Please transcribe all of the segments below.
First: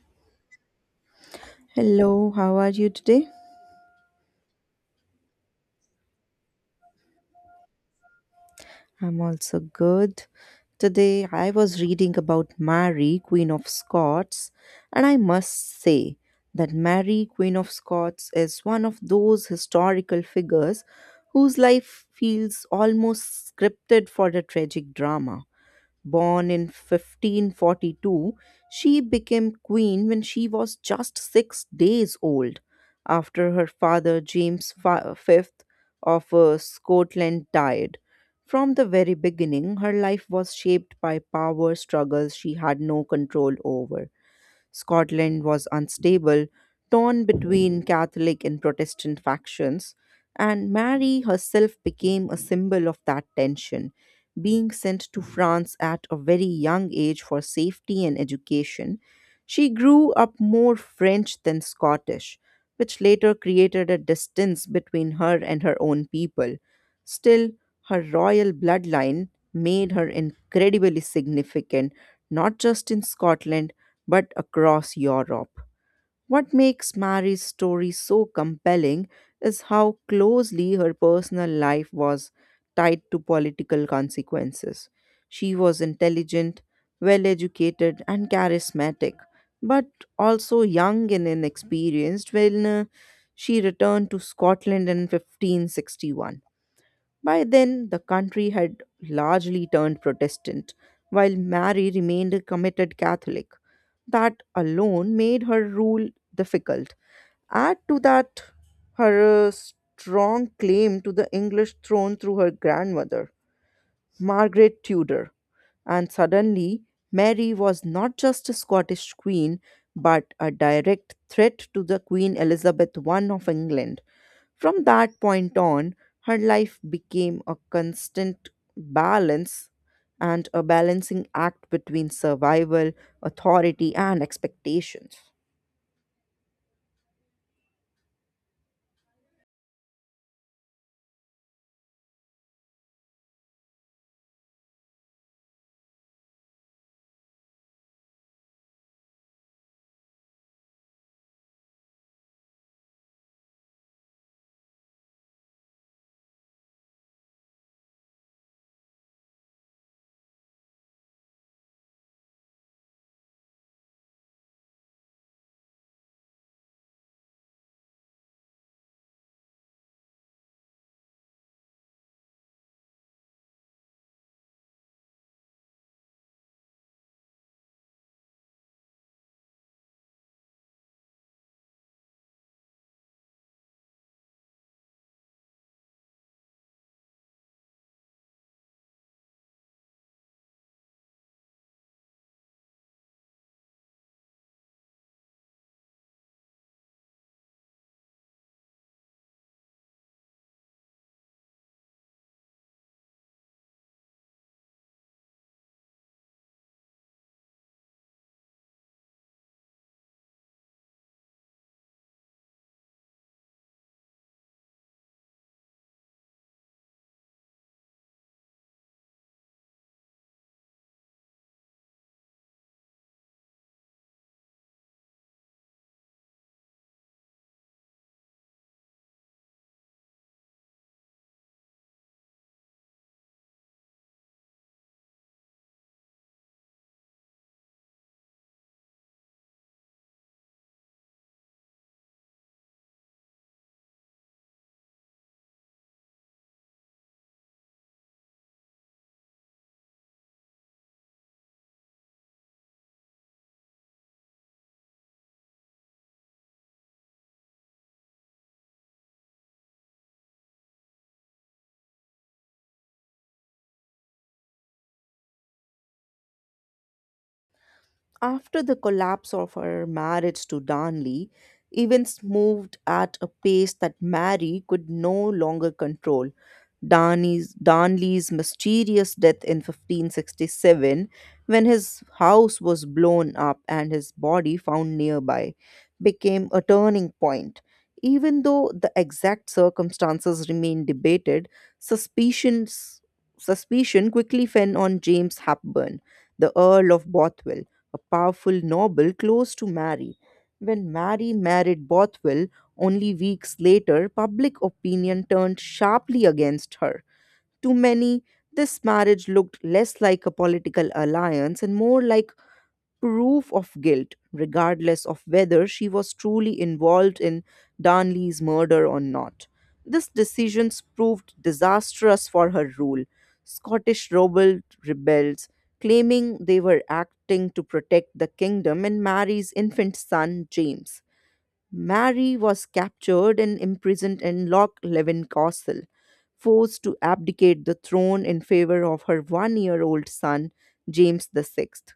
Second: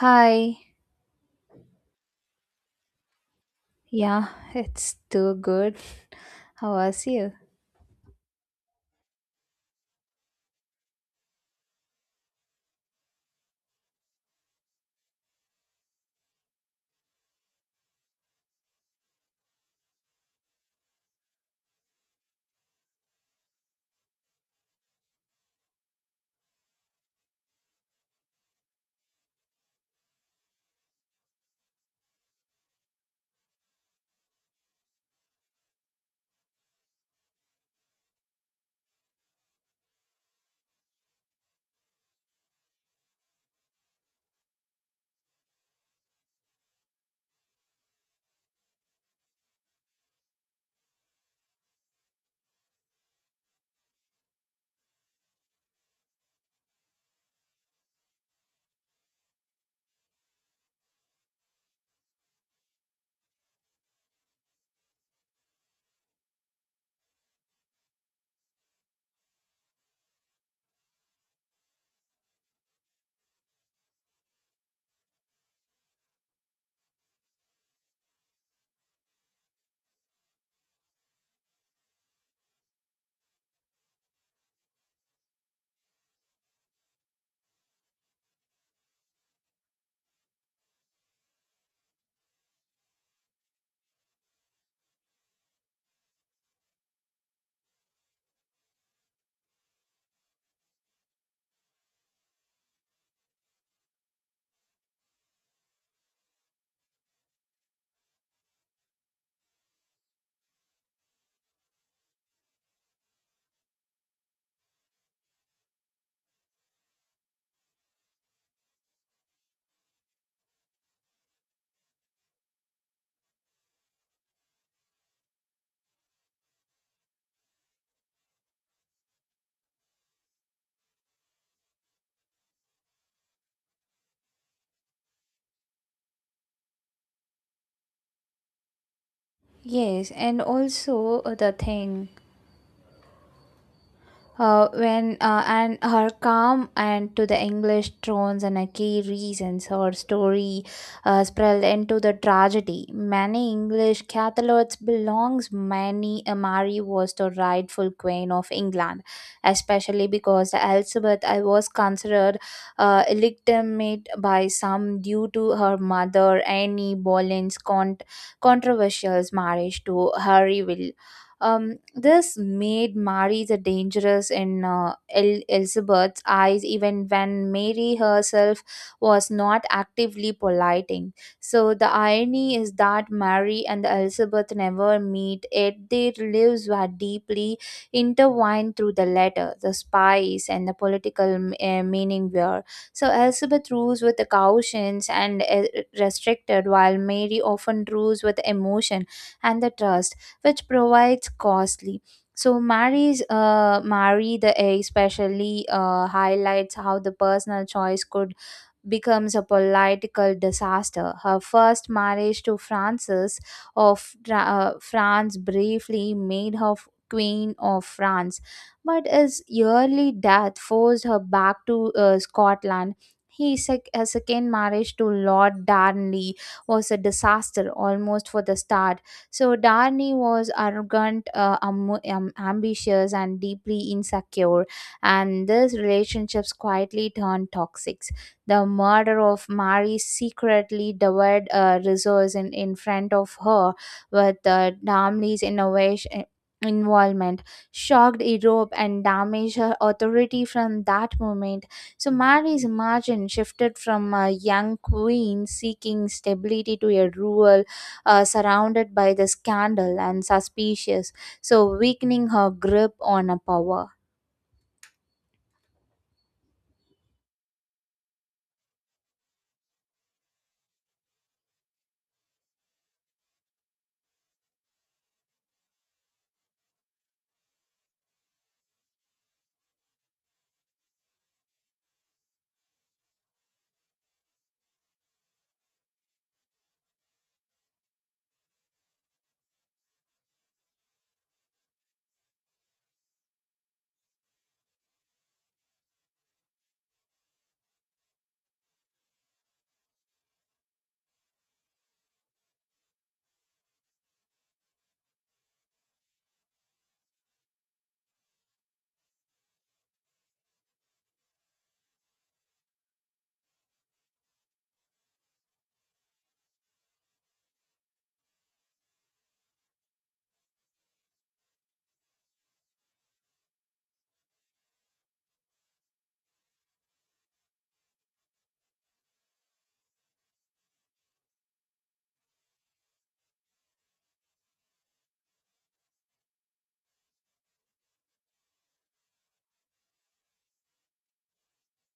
Hi. Hello, how are you today? Yeah, it's too good. How was you? I'm also good. Today I was reading about Mary, Queen of Scots, and I must say that Mary, Queen of Scots, is one of those historical figures whose life feels almost scripted for a tragic drama. Born in 1542, she became queen when she was just 6 days old, after her father James V of Scotland died. From the very beginning, her life was shaped by power struggles she had no control over. Scotland was unstable, torn between Catholic and Protestant factions, and Mary herself became a symbol of that tension, being sent to France at a very young age for safety and education. She grew up more French than Scottish, which later created a distance between her and her own people. Still, her royal bloodline made her incredibly significant, not just in Scotland, but across Europe. What makes Mary's story so compelling is how closely her personal life was tied to political consequences. She was intelligent, well educated, and charismatic, but also young and inexperienced when she returned to Scotland in 1561. By then, the country had largely turned Protestant, while Mary remained a committed Catholic. That alone made her rule difficult. Add to that her strong claim to the English throne through her grandmother, Margaret Tudor. And suddenly, Mary was not just a Scottish queen, but a direct threat to the Queen Elizabeth I of England. From that point on, her life became a constant balance and a balancing act between survival, authority, and expectations. Yes, and also the thing when and her calm and to the English tones and a key reasons her story spread into the tragedy. Many English Catholics belongs many Mary was the rightful queen of England, especially because Elizabeth I was considered illegitimate by some due to her mother Anne Boleyn's controversial marriage to Hari will. Um, this made Mary's a dangerous in Elizabeth's eyes, even when Mary herself was not actively politing. So the irony is that Mary and Elizabeth never meet, yet their lives were deeply intertwined through the letter, the spice, and the political meaning were. So Elizabeth rules with the cautions and restricted, while Mary often rules with emotion and the trust, which provides costly. So Mary the A especially highlights how the personal choice could becomes a political disaster. Her first marriage to Francis of France briefly made her Queen of France, but his early death forced her back to Scotland. Her second marriage to Lord Darnley was a disaster almost for the start. So Darnley was arrogant, ambitious, and deeply insecure, and these relationships quietly turned toxic. The murder of Mary's secretly devoured resource in front of her with Damley's innovation involvement shocked Europe and damaged her authority from that moment. So Mary's margin shifted from a young queen seeking stability to a ruler surrounded by the scandal and suspicious, so weakening her grip on a power. After the collapse of her marriage to Darnley, events moved at a pace that Mary could no longer control. Darnley's mysterious death in 1567, when his house was blown up and his body found nearby, became a turning point. Even though the exact circumstances remain debated, suspicions, suspicion quickly fell on James Hepburn, the Earl of Bothwell, a powerful noble close to Mary. When Mary married Bothwell, only weeks later, public opinion turned sharply against her. To many, this marriage looked less like a political alliance and more like proof of guilt, regardless of whether she was truly involved in Darnley's murder or not. This decision proved disastrous for her rule. Scottish rebel rebels, claiming they were acting to protect the kingdom and Mary's infant son James. Mary was captured and imprisoned in Loch Leven Castle, forced to abdicate the throne in favor of her 1 year old son, James the Sixth.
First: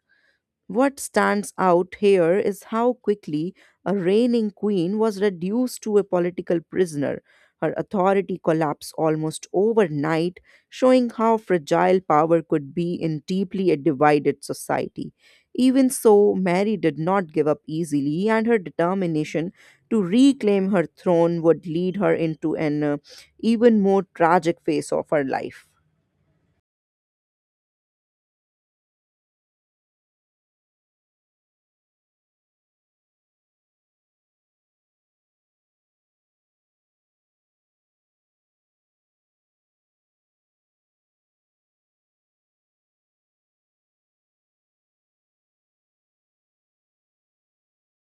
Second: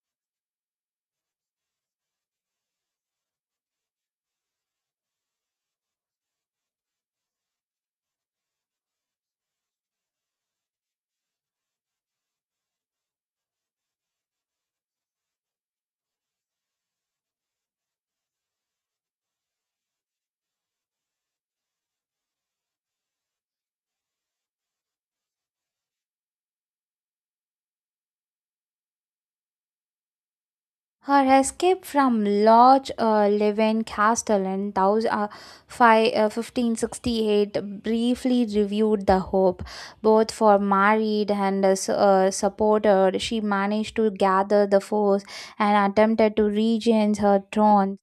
What stands out here is how quickly a reigning queen was reduced to a political prisoner. Her authority collapsed almost overnight, showing how fragile power could be in deeply a divided society. Even so, Mary did not give up easily, and her determination to reclaim her throne would lead her into an even more tragic phase of her life. Her escape from Lodge Leven Castle in 1568 briefly reviewed the hope, both for married and supported. She managed to gather the force and attempted to regain her throne.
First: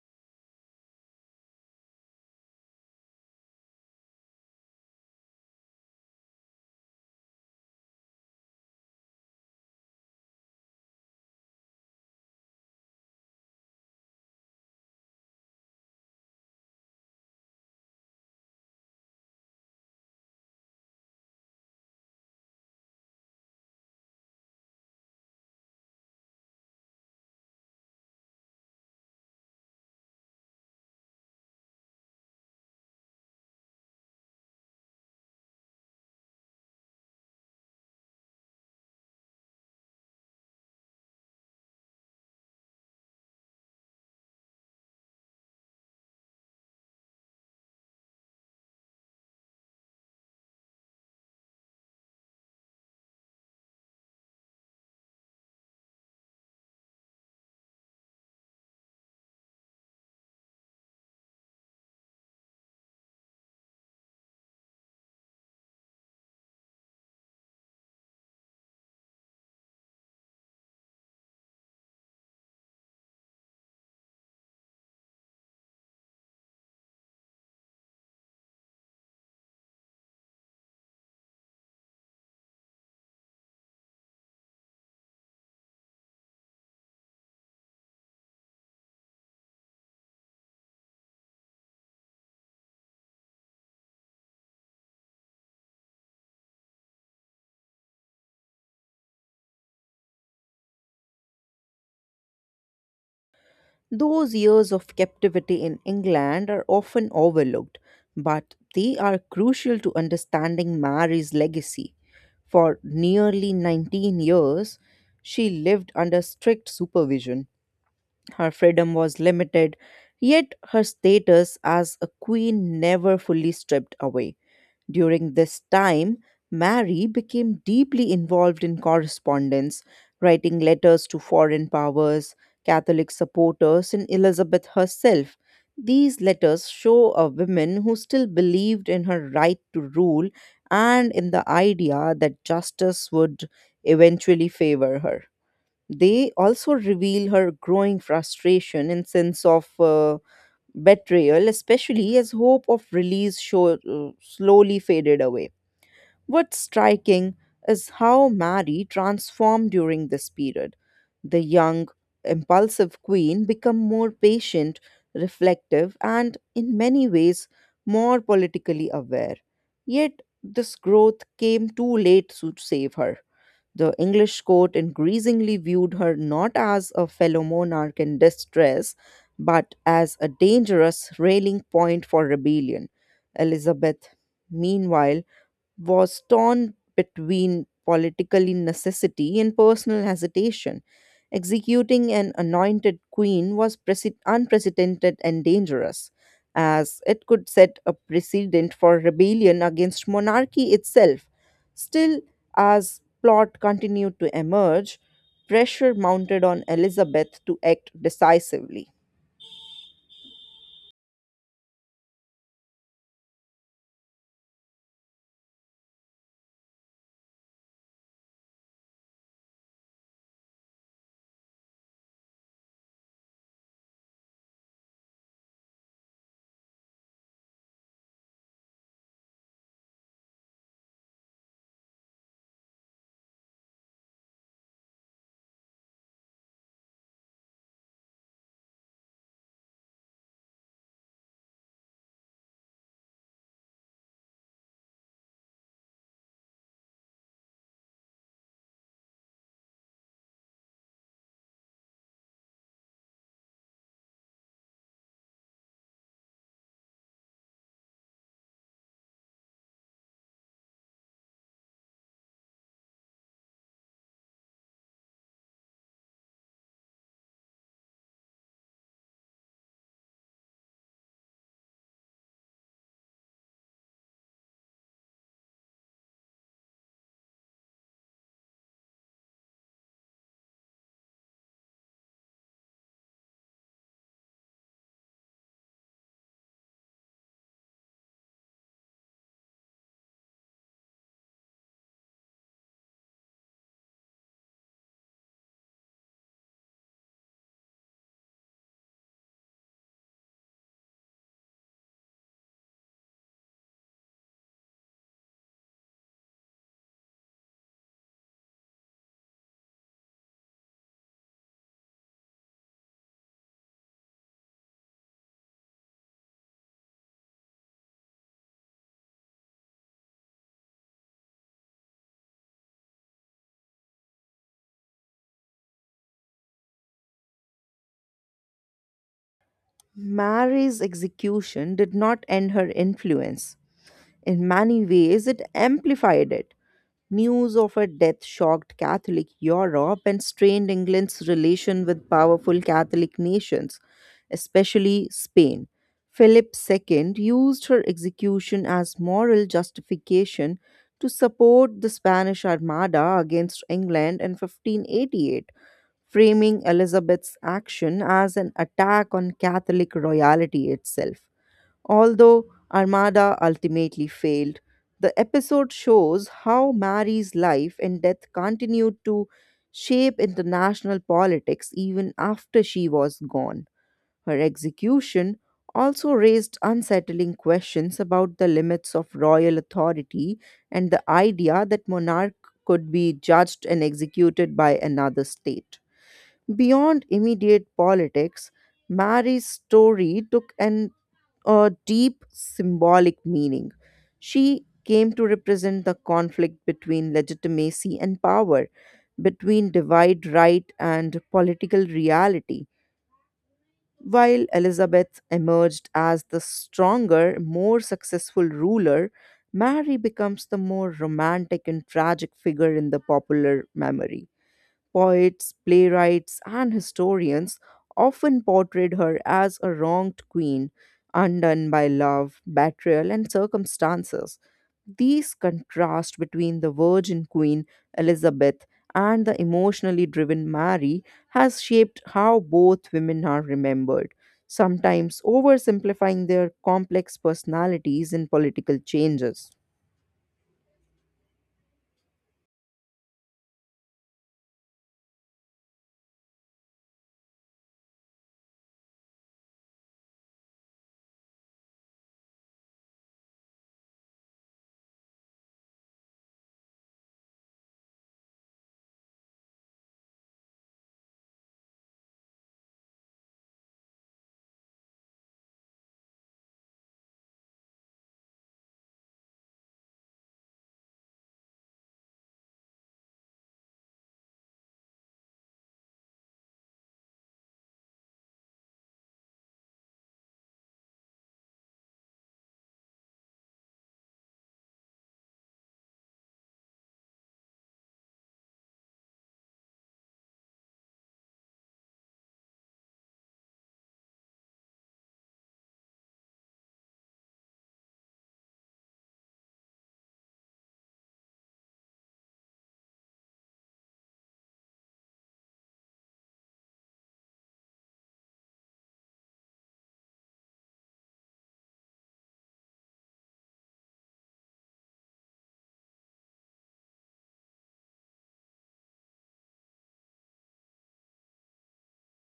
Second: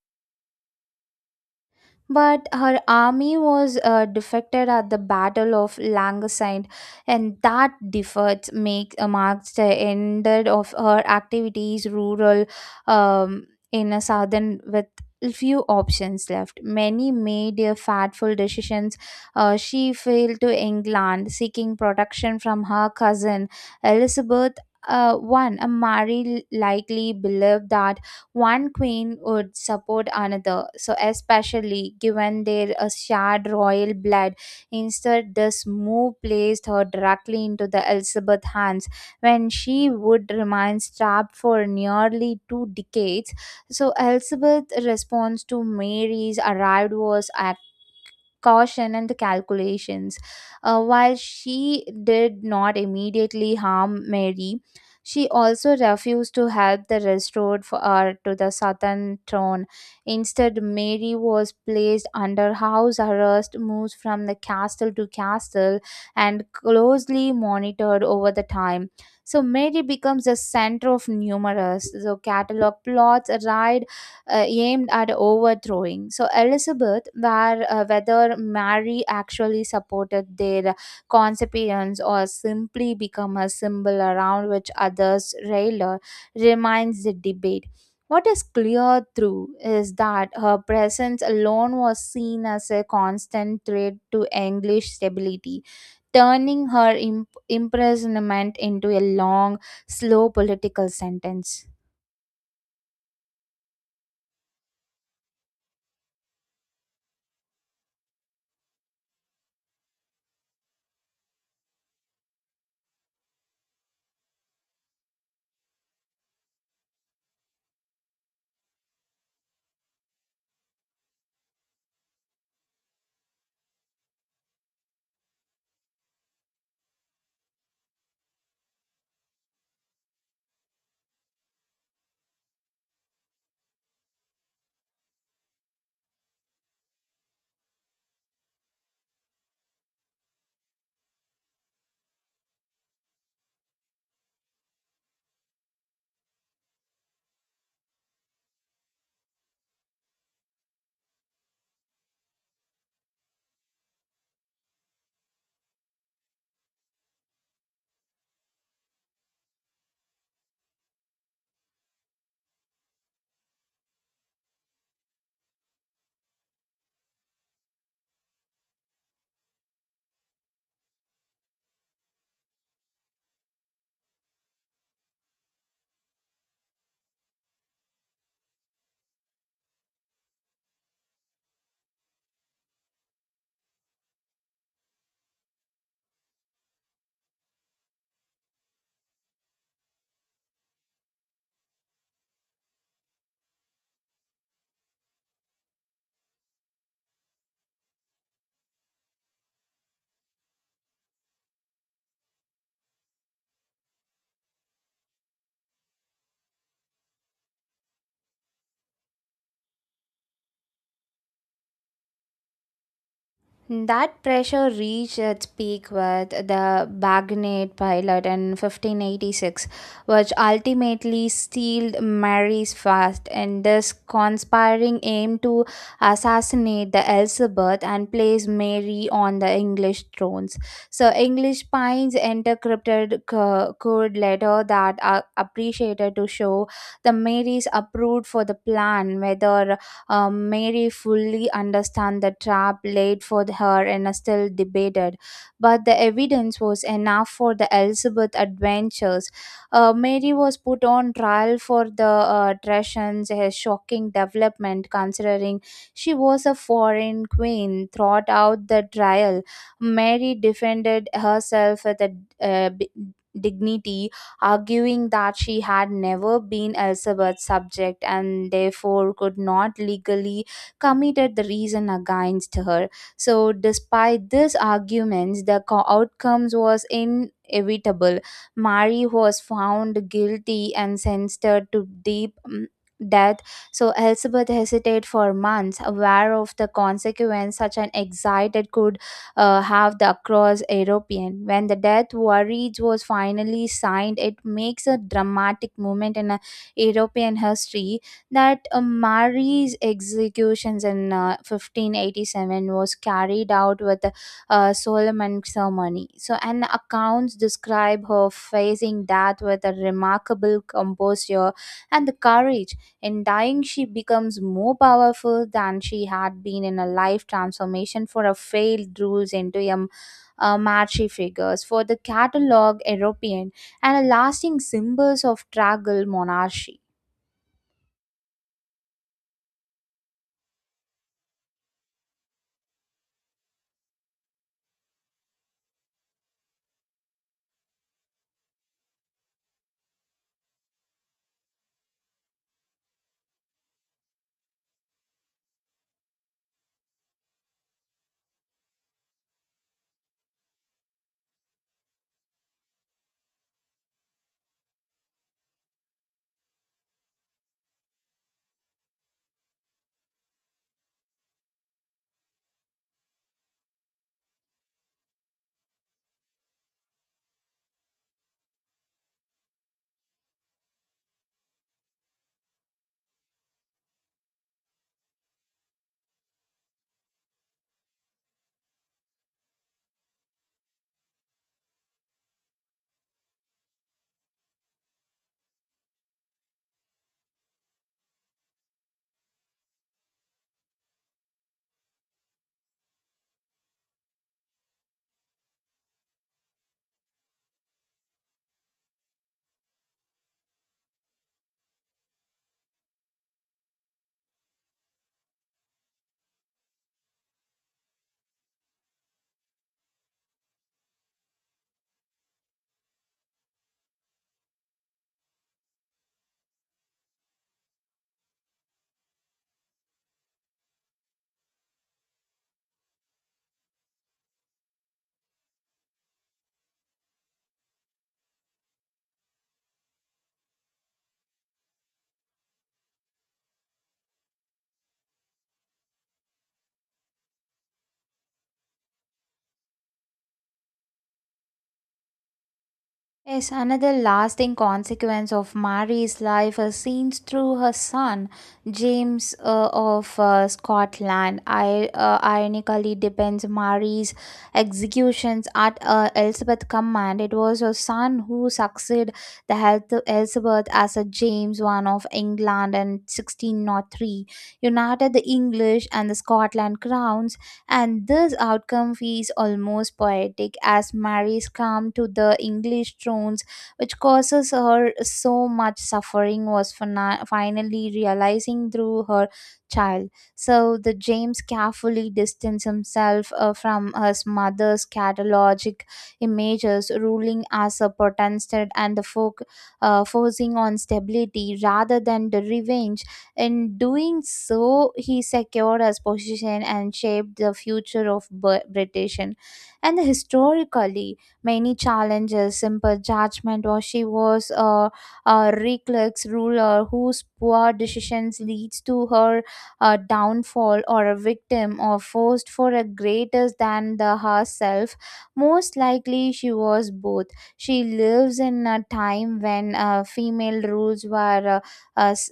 But her army was defected at the Battle of Langaside, and that defeat marks the end of her activities rural in a southern with few options left. Many made fatful decisions. She failed to England, seeking protection from her cousin Elizabeth. One, a Mary likely believed that one queen would support another. So, especially given their shared royal blood, instead, this move placed her directly into the Elizabeth hands when she would remain trapped for nearly 2 decades. So Elizabeth's response to Mary's arrival was caution and the calculations. While she did not immediately harm Mary, she also refused to help the restored for her to the southern throne. Instead, Mary was placed under house arrest, moved from the castle to castle, and closely monitored over the time. So Mary becomes the center of numerous so catalog plots, ride aimed at overthrowing. So Elizabeth, where whether Mary actually supported their conceptions or simply become a symbol around which others railed, remains the debate. What is clear through is that her presence alone was seen as a constant threat to English stability, turning her imprisonment into a long, slow political sentence. Those years of captivity in England are often overlooked, but they are crucial to understanding Mary's legacy. For nearly 19 years, she lived under strict supervision, her freedom was limited, yet her status as a queen never fully stripped away. During this time, Mary became deeply involved in correspondence, writing letters to foreign powers, Catholic supporters, and Elizabeth herself. These letters show a woman who still believed in her right to rule and in the idea that justice would eventually favor her. They also reveal her growing frustration and sense of betrayal, especially as hope of release slowly faded away. What's striking is how Mary transformed during this period. The young, impulsive queen became more patient, reflective, and in many ways more politically aware. Yet this growth came too late to save her. The English court increasingly viewed her not as a fellow monarch in distress, but as a dangerous railing point for rebellion. Elizabeth, meanwhile, was torn between political necessity and personal hesitation. Executing an anointed queen was unprecedented and dangerous, as it could set a precedent for rebellion against monarchy itself. Still, as plot continued to emerge, pressure mounted on Elizabeth to act decisively. That pressure reached its peak with the Bagnet pilot in 1586, which ultimately sealed Mary's fate. In this conspiring aim to assassinate the Elizabeth and place Mary on the English thrones. So English pines interpreted code letter that are appreciated to show the Marys approved for the plan, whether Mary fully understood the trap laid for her and still debated, but the evidence was enough for the Elizabeth adventures. Mary was put on trial for the treasons, a shocking development considering she was a foreign queen. Throughout out the trial, Mary defended herself with a uh, b- dignity, arguing that she had never been Elizabeth's subject and therefore could not legally committed the reason against her. So, despite these arguments, the outcomes was inevitable. Mary was found guilty and sentenced to deep mm, death. So Elizabeth hesitated for months, aware of the consequence such an excited could have the across European. When the death warrant was finally signed, it makes a dramatic moment in European history, that Mary's executions in 1587 was carried out with solemn ceremony. So, and accounts describe her facing death with a remarkable composure and the courage. In dying, she becomes more powerful than she had been in a life transformation for a failed rules into a matchy figures for the catalog European and a lasting symbols of traggle monarchy. Mary's execution did not end her influence. In many ways, it amplified it. News of her death shocked Catholic Europe and strained England's relation with powerful Catholic nations, especially Spain. Philip II used her execution as moral justification to support the Spanish Armada against England in 1588, framing Elizabeth's action as an attack on Catholic royalty itself. Although Armada ultimately failed, the episode shows how Mary's life and death continued to shape international politics even after she was gone. Her execution also raised unsettling questions about the limits of royal authority and the idea that monarch could be judged and executed by another state. Beyond immediate politics, Mary's story took an a deep symbolic meaning. She came to represent the conflict between legitimacy and power, between divide right and political reality. While Elizabeth emerged as the stronger, more successful ruler, Mary becomes the more romantic and tragic figure in the popular memory. Poets, playwrights, and historians often portrayed her as a wronged queen, undone by love, betrayal, and circumstances. These contrast between the virgin queen Elizabeth and the emotionally driven Mary has shaped how both women are remembered, sometimes oversimplifying their complex personalities in political changes. Yes, another lasting consequence of Mary's life is seen through her son, James of Scotland. Ironically, depends Mary's executions at Elizabeth's command. It was her son who succeeded the health of Elizabeth as a James one of England in 1603, united the English and the Scotland crowns, and this outcome feels almost poetic as Mary's come to the English thrones, which causes her so much suffering, was finally realizing through her child. So the James carefully distanced himself from his mother's catalogic images, ruling as a protestant and the folk, forcing on stability rather than the revenge. In doing so, he secured his position and shaped the future of British. And historically, many challenges, simple judgment, or she was a reckless ruler whose poor decisions leads to her downfall, or a victim or forced for a greater than the herself. Most likely, she was both. She lives in a time when female rules were uh, uh, s-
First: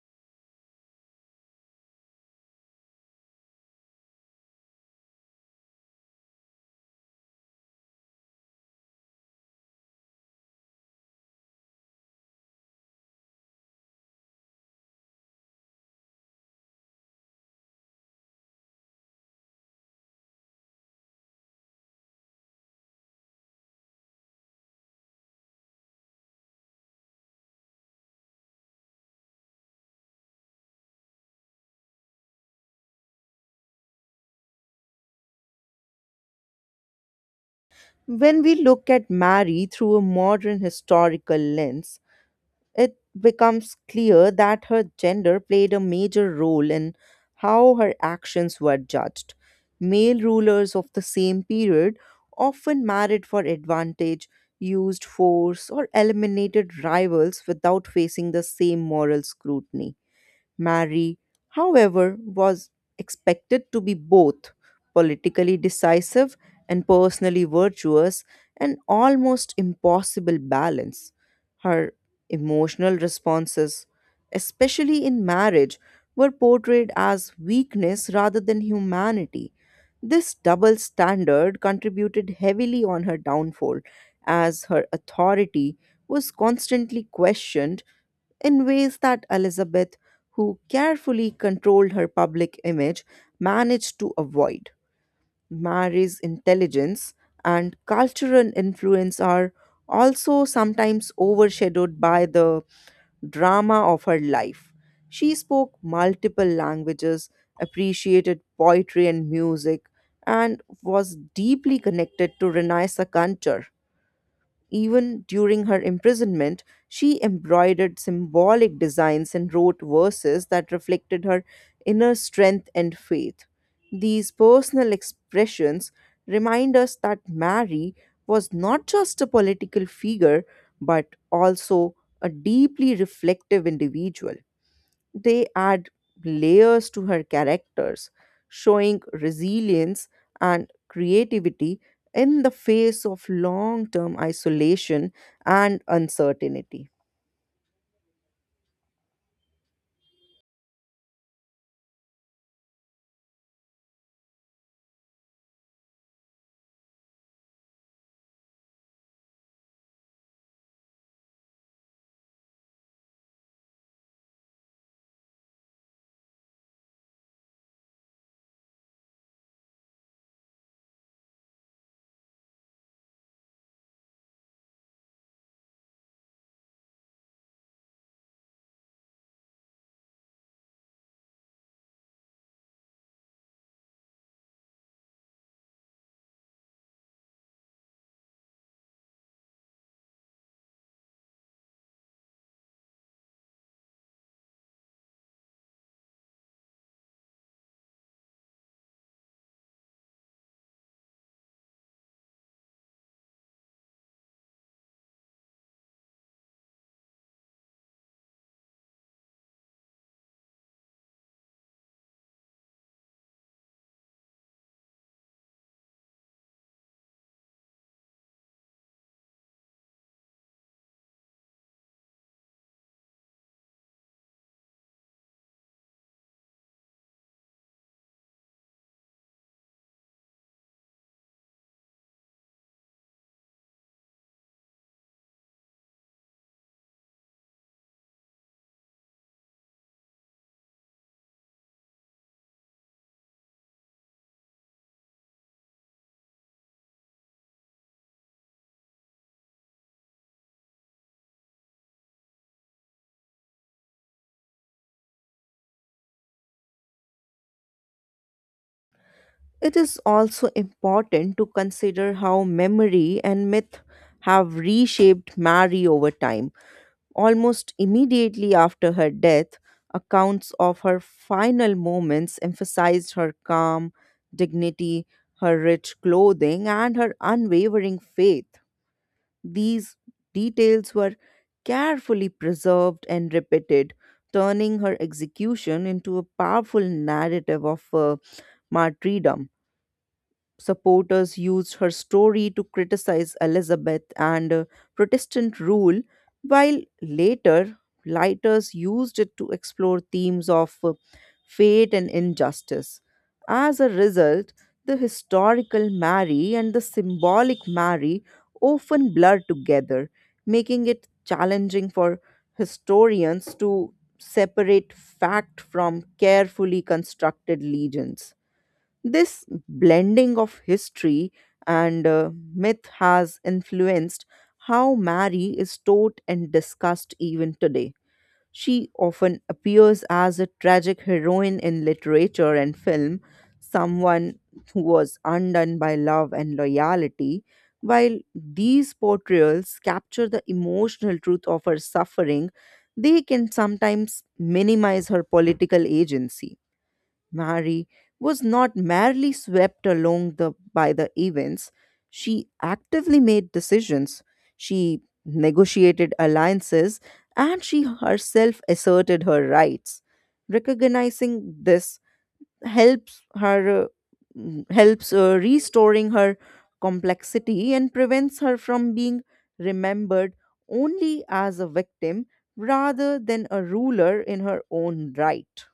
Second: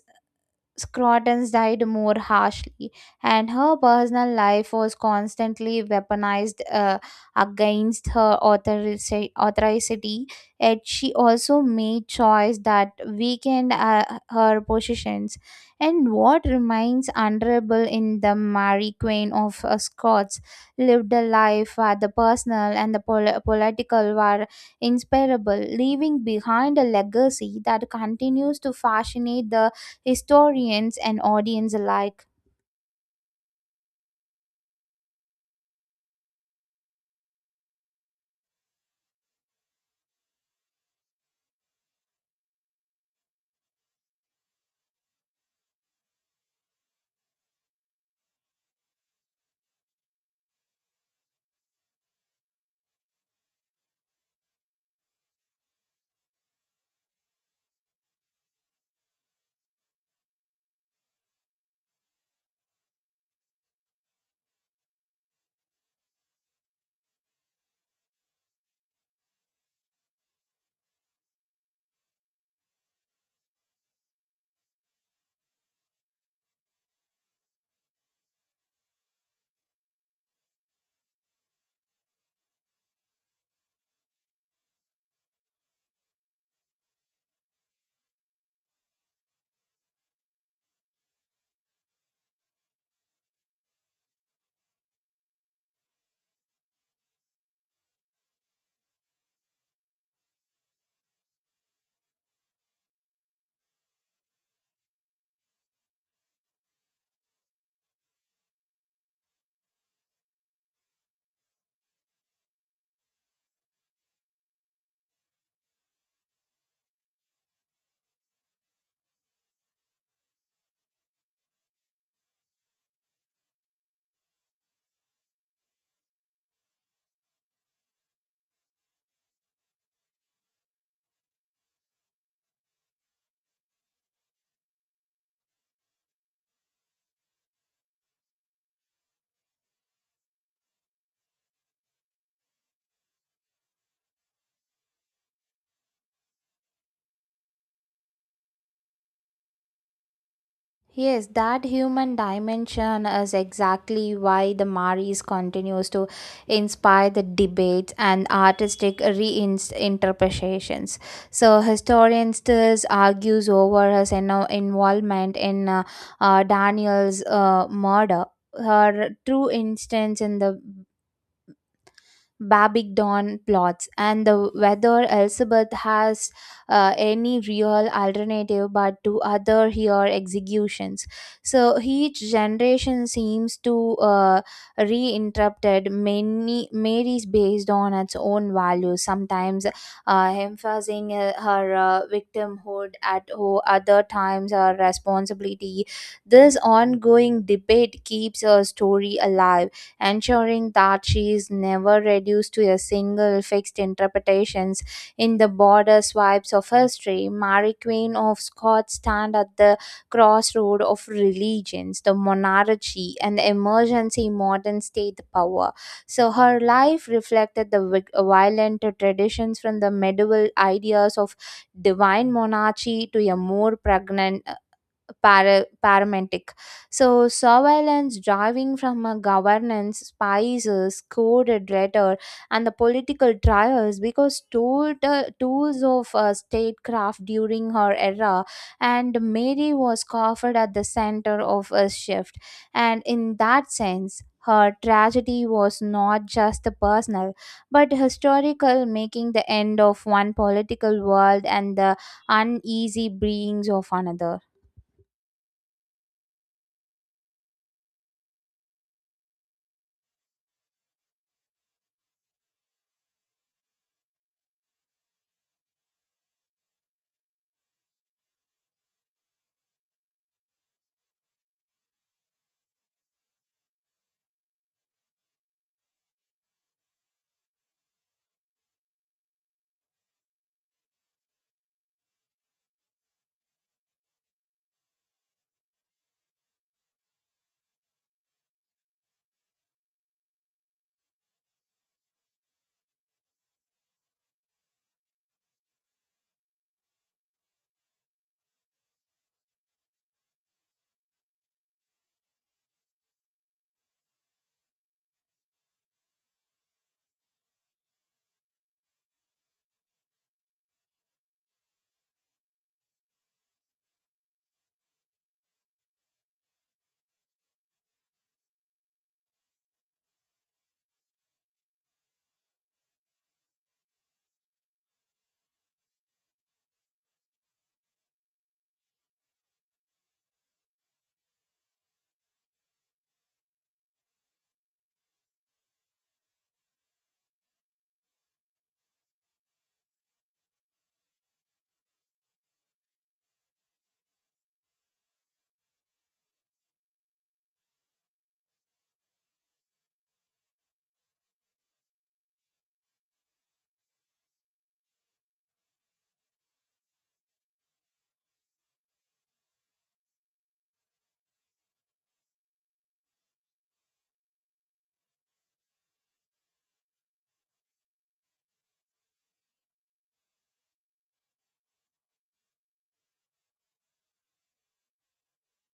Scrotons died more harshly, and her personal life was constantly weaponized against her authority. Yet she also made choice that weakened her positions. And what remains honorable in the Mary Queen of Scots lived a life where the personal and the political were inseparable, leaving behind a legacy that continues to fascinate the historians and audience alike. When we look at Mary through a modern historical lens, it becomes clear that her gender played a major role in how her actions were judged. Male rulers of the same period often married for advantage, used force, or eliminated rivals without facing the same moral scrutiny. Mary, however, was expected to be both politically decisive and personally virtuous, an almost impossible balance. Her emotional responses, especially in marriage, were portrayed as weakness rather than humanity. This double standard contributed heavily on her downfall, as her authority was constantly questioned in ways that Elizabeth, who carefully controlled her public image, managed to avoid. Mary's intelligence and cultural influence are also sometimes overshadowed by the drama of her life. She spoke multiple languages, appreciated poetry and music, and was deeply connected to Renaissance culture. Even during her imprisonment, she embroidered symbolic designs and wrote verses that reflected her inner strength and faith. These personal expressions remind us that Mary was not just a political figure, but also a deeply reflective individual. They add layers to her characters, showing resilience and creativity in the face of long term isolation and uncertainty. Yes, that human dimension is exactly why the Maris continues to inspire the debates and artistic reinterpretations. So historians still argues over his involvement in Daniel's murder. Her true instance in the Babingdon plots, and the whether Elizabeth has any real alternative but to other her executions. So each generation seems to reinterpreted many Mary's based on its own values, sometimes emphasizing her victimhood at other times her responsibility. This ongoing debate keeps her story alive, ensuring that she is never reduced to a single fixed interpretations in the border swipes of history. Mary Queen of Scots stand at the crossroad of religions, the monarchy, and the emergency modern state power. So her life reflected the violent traditions from the medieval ideas of divine monarchy to a more pregnant paramedic. So, surveillance driving from a governance, spices, coded rhetoric, and the political trials because told, tools of statecraft during her era, and Mary was covered at the center of a shift. And in that sense, her tragedy was not just personal but historical, making the end of one political world and the uneasy beings of another. It is also important to consider how memory and myth have reshaped Mary over time. Almost immediately after her death, accounts of her final moments emphasized her calm, dignity, her rich clothing, and her unwavering faith. These details were carefully preserved and repeated, turning her execution into a powerful narrative of martyrdom. Supporters used her story to criticize Elizabeth and Protestant rule, while later lighters used it to explore themes of fate and injustice. As a result, the historical Mary and the symbolic Mary often blur together, making it challenging for historians to separate fact from carefully constructed legends. This blending of history and myth has influenced how Mary is taught and discussed even today. She often appears as a tragic heroine in literature and film, someone who was undone by love and loyalty. While these portrayals capture the emotional truth of her suffering, they can sometimes minimize her political agency. Mary was not merely swept along by the events, she actively made decisions, she negotiated alliances, and she herself asserted her rights. Recognizing this helps her uh, helps restoring her complexity and prevents her from being remembered only as a victim rather than a ruler in her own right.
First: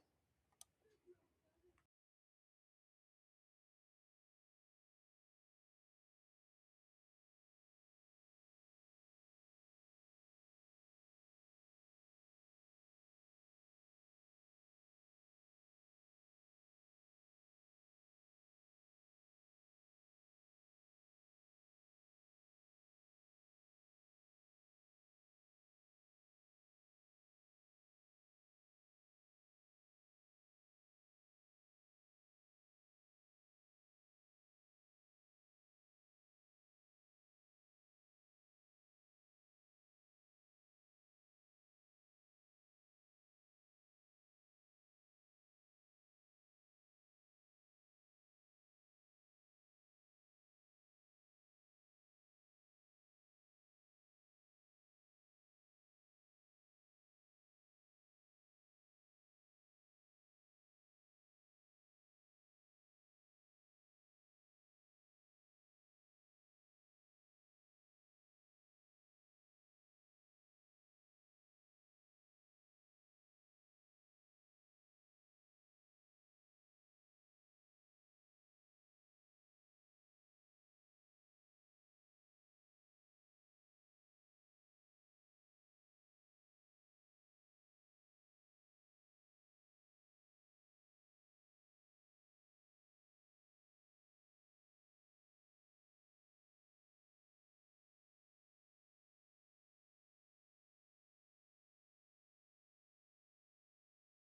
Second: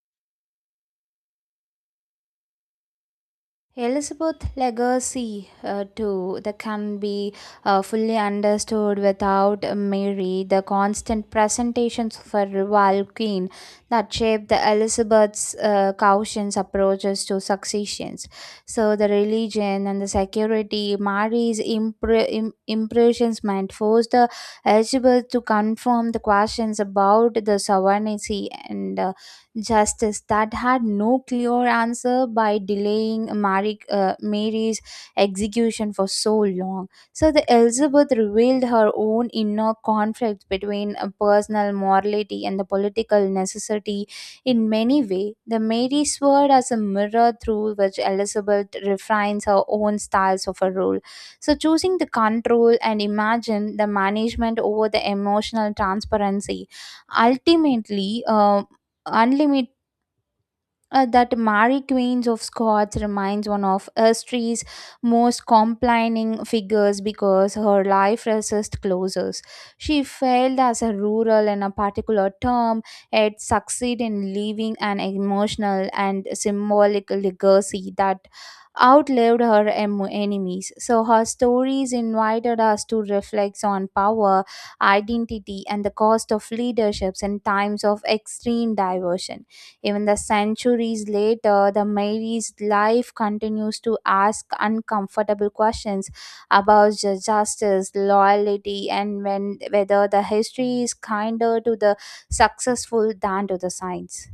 Elizabeth's legacy too that can be fully understood without Mary, the constant presentations of a rival queen that shaped the Elizabeth's cautious approaches to successions, so the religion and the security. Mary's imprisonment forced the Elizabeth to confirm the questions about the sovereignty and justice that had no clear answer, by delaying Mary's execution for so long. So the Elizabeth revealed her own inner conflict between a personal morality and the political necessity in many ways. The Mary sword as a mirror through which Elizabeth refines her own styles of a role. So choosing the control and imagine the management over the emotional transparency ultimately unlimited that Mary Queens of Scots remains one of history's most complaining figures because her life resist closures. She failed as a rural in a particular term, yet succeed in leaving an emotional and symbolic legacy that outlived her enemies. So her stories invited us to reflect on power, identity, and the cost of leaderships in times of extreme diversion. Even the centuries later, the Mary's life continues to ask uncomfortable questions about justice, loyalty, and when, whether the history is kinder to the successful than to the science.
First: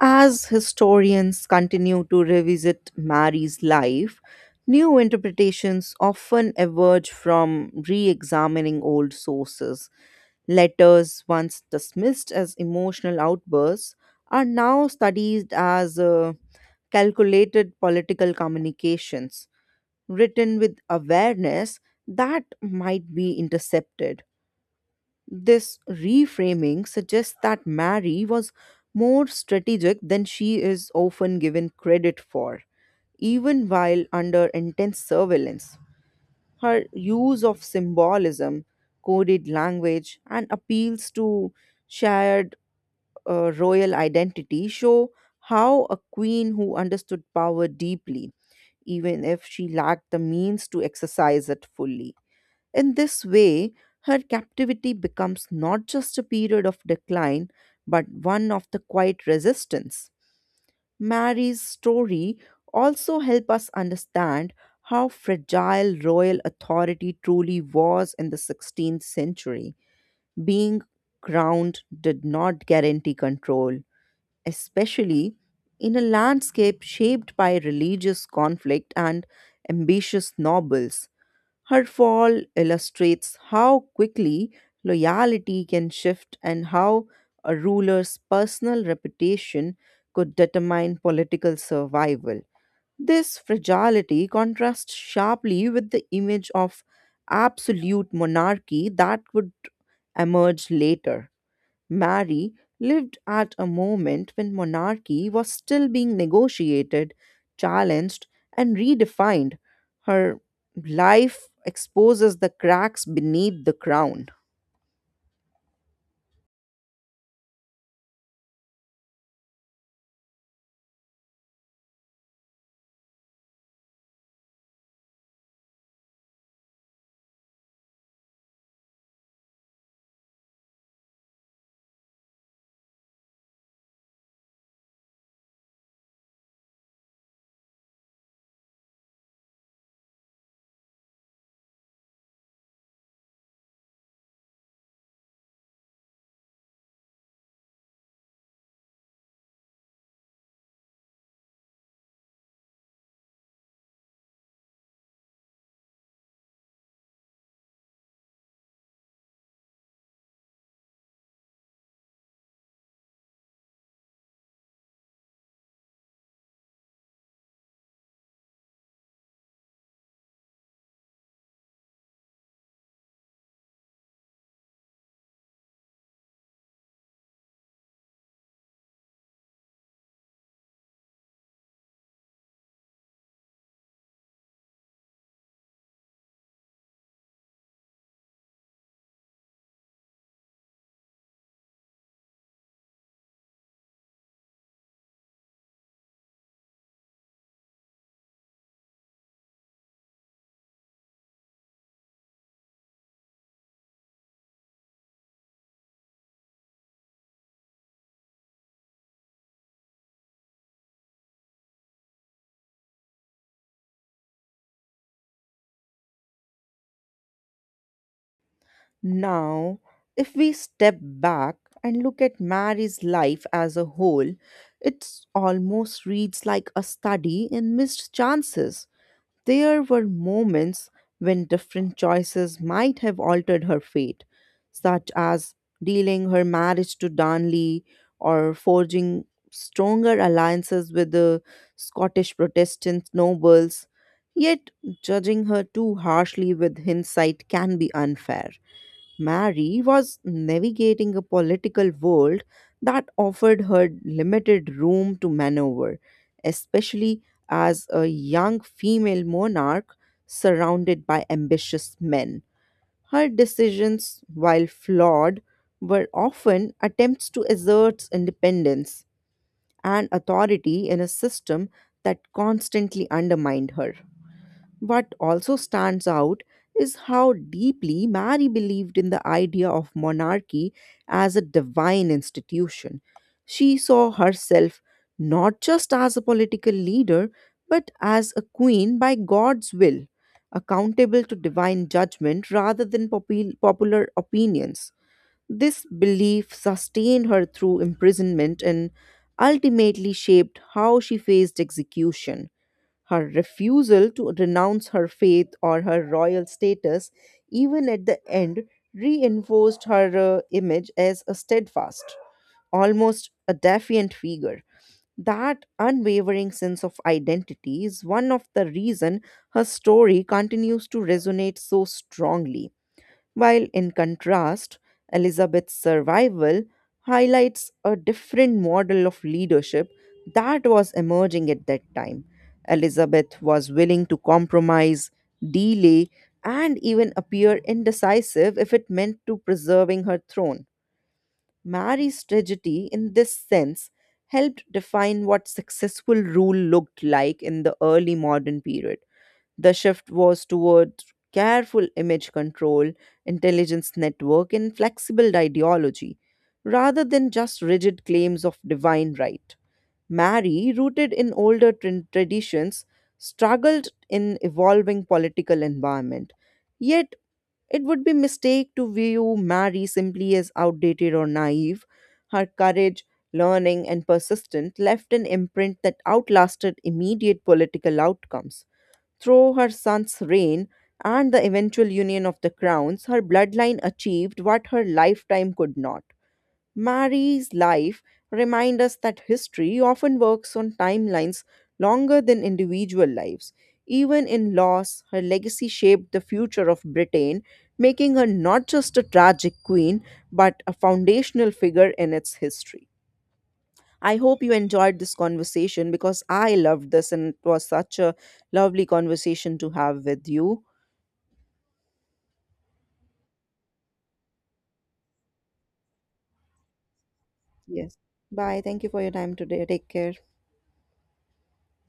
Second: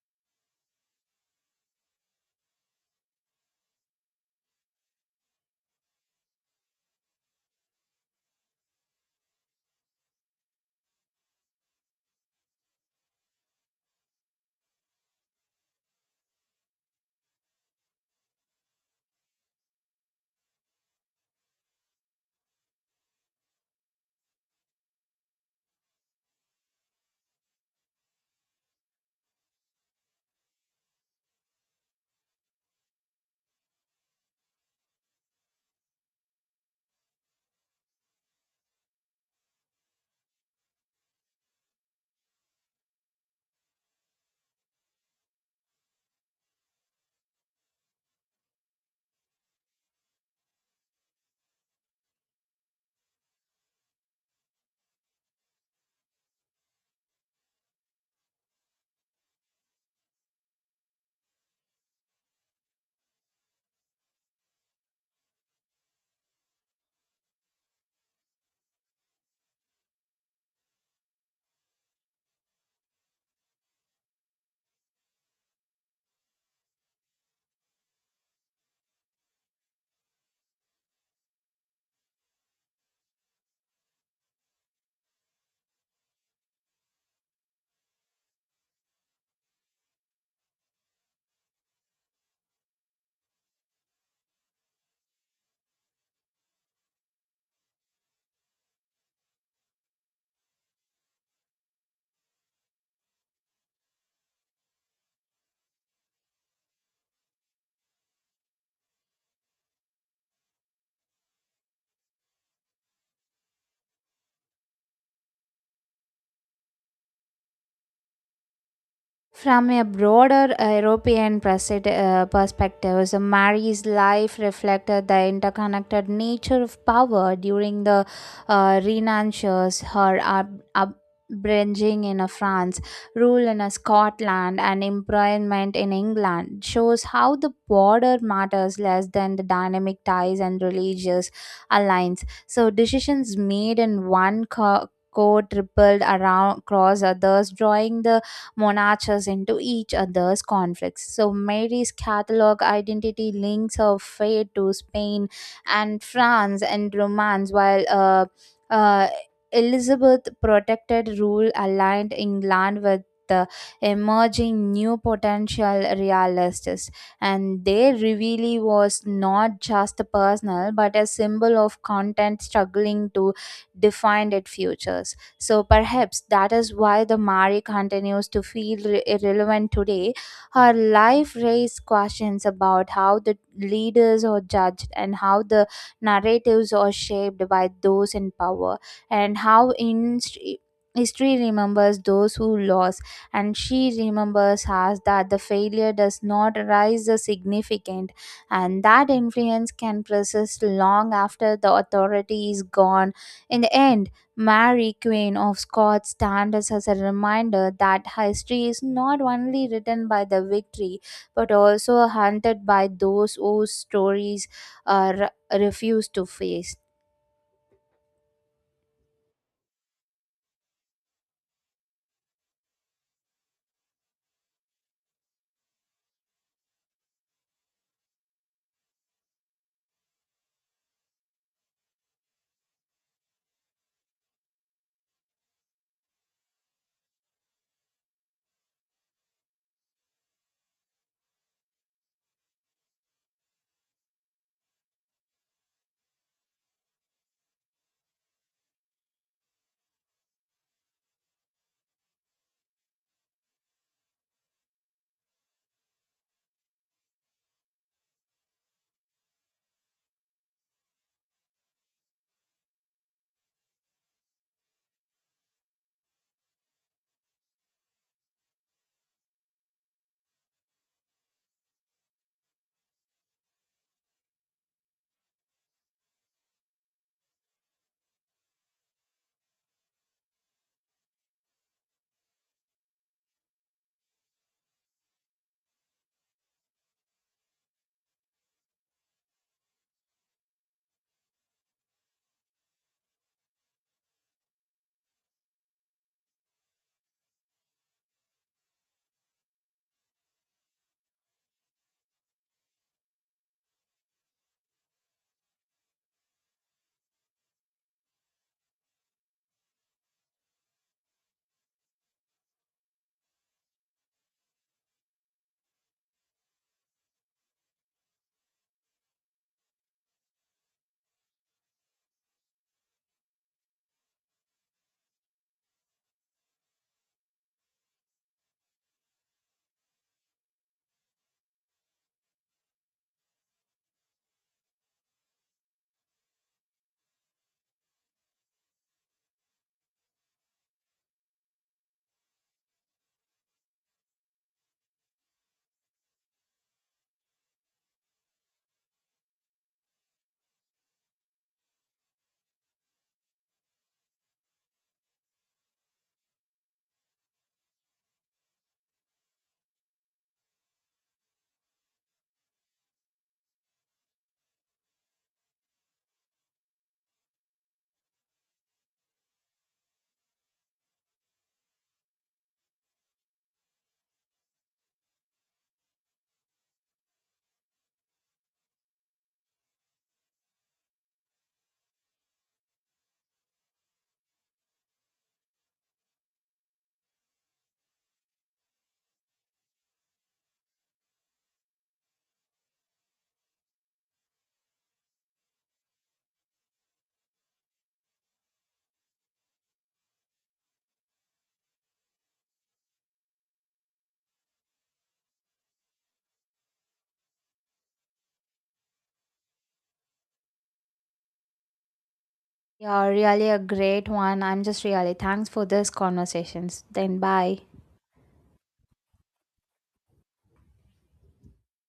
As historians continue to revisit Mary's life, new interpretations often emerge from re examining old sources. Letters, once dismissed as emotional outbursts, are now studied as calculated political communications written with awareness that might be intercepted. This reframing suggests that Mary was more strategic than she is often given credit for, even while under intense surveillance. Her use of symbolism, coded language, and appeals to shared royal identity show how a queen who understood power deeply, even if she lacked the means to exercise it fully. In this way, her captivity becomes not just a period of decline, but one of the quiet resistance. Mary's story also help us understand how fragile royal authority truly was in the 16th century. Being crowned did not guarantee control, especially in a landscape shaped by religious conflict and ambitious nobles. Her fall illustrates how quickly loyalty can shift and how a ruler's personal reputation could determine political survival. This fragility contrasts sharply with the image of absolute monarchy that would emerge later. Mary lived at a moment when monarchy was still being negotiated, challenged, and redefined. Her life exposes the cracks beneath the crown. From a broader European perspective, so Mary's life reflected the interconnected nature of power during the Renaissance, her upbringing in France, rule in Scotland, and employment in England shows how the border matters less than the dynamic ties and religious alliance. So decisions made in one court rippled around across others, drawing the monarchs into each other's conflicts. So Mary's Catholic identity links her fate to Spain and France and Romance, while uh, Elizabeth protected rule aligned England with the emerging new potential realists, and their reveal was not just personal but a symbol of content struggling to define its futures. So perhaps that is why the Mari continues to feel irrelevant today. Her life raised questions about how the leaders are judged, and how the narratives are shaped by those in power, and how in history remembers those who lost. And she remembers us that the failure does not rise the significant, and that influence can persist long after the authority is gone. In the end, Mary, Queen of Scots, stands as a reminder that history is not only written by the victory but also hunted by those whose stories uh, refuse to face. Now, if we step back and look at Mary's life as a whole, it almost reads like a study in missed chances. There were moments when different choices might have altered her fate, such as dealing her marriage to Darnley or forging stronger alliances with the Scottish Protestant nobles. Yet, judging her too harshly with hindsight can be unfair. Mary was navigating a political world that offered her limited room to maneuver, especially as a young female monarch surrounded by ambitious men. Her decisions, while flawed, were often attempts to assert independence and authority in a system that constantly undermined her. What also stands out is how deeply Mary believed in the idea of monarchy as a divine institution. She saw herself not just as a political leader, but as a queen by God's will, accountable to divine judgment rather than popular opinions. This belief sustained her through imprisonment and ultimately shaped how she faced execution. Her refusal to renounce her faith or her royal status, even at the end, reinforced her image as a steadfast, almost a defiant figure. That unwavering sense of identity is one of the reason her story continues to resonate so strongly while in contrast, Elizabeth's survival highlights a different model of leadership that was emerging at that time. Elizabeth was willing to compromise, delay, and even appear indecisive if it meant to preserving her throne. Mary's tragedy, in this sense, helped define what successful rule looked like in the early modern period. The shift was toward careful image control, intelligence network, and flexible ideology, rather than just rigid claims of divine right. Mary, rooted in older traditions, struggled in evolving political environment. Yet, it would be mistake to view Mary simply as outdated or naive. Her courage, learning, and persistence left an imprint that outlasted immediate political outcomes. Through her son's reign and the eventual union of the crowns, her bloodline achieved what her lifetime could not. Mary's life reminds us that history often works on timelines longer than individual lives. Even in loss, her legacy shaped the future of Britain, making her not just a tragic queen, but a foundational figure in its history. I hope you enjoyed this conversation because I loved this and it was such a lovely conversation to have with you. Yeah, really a great one. I'm just really thanks for this conversations. Then bye. Yes. Bye. Thank you for your time today. Take care.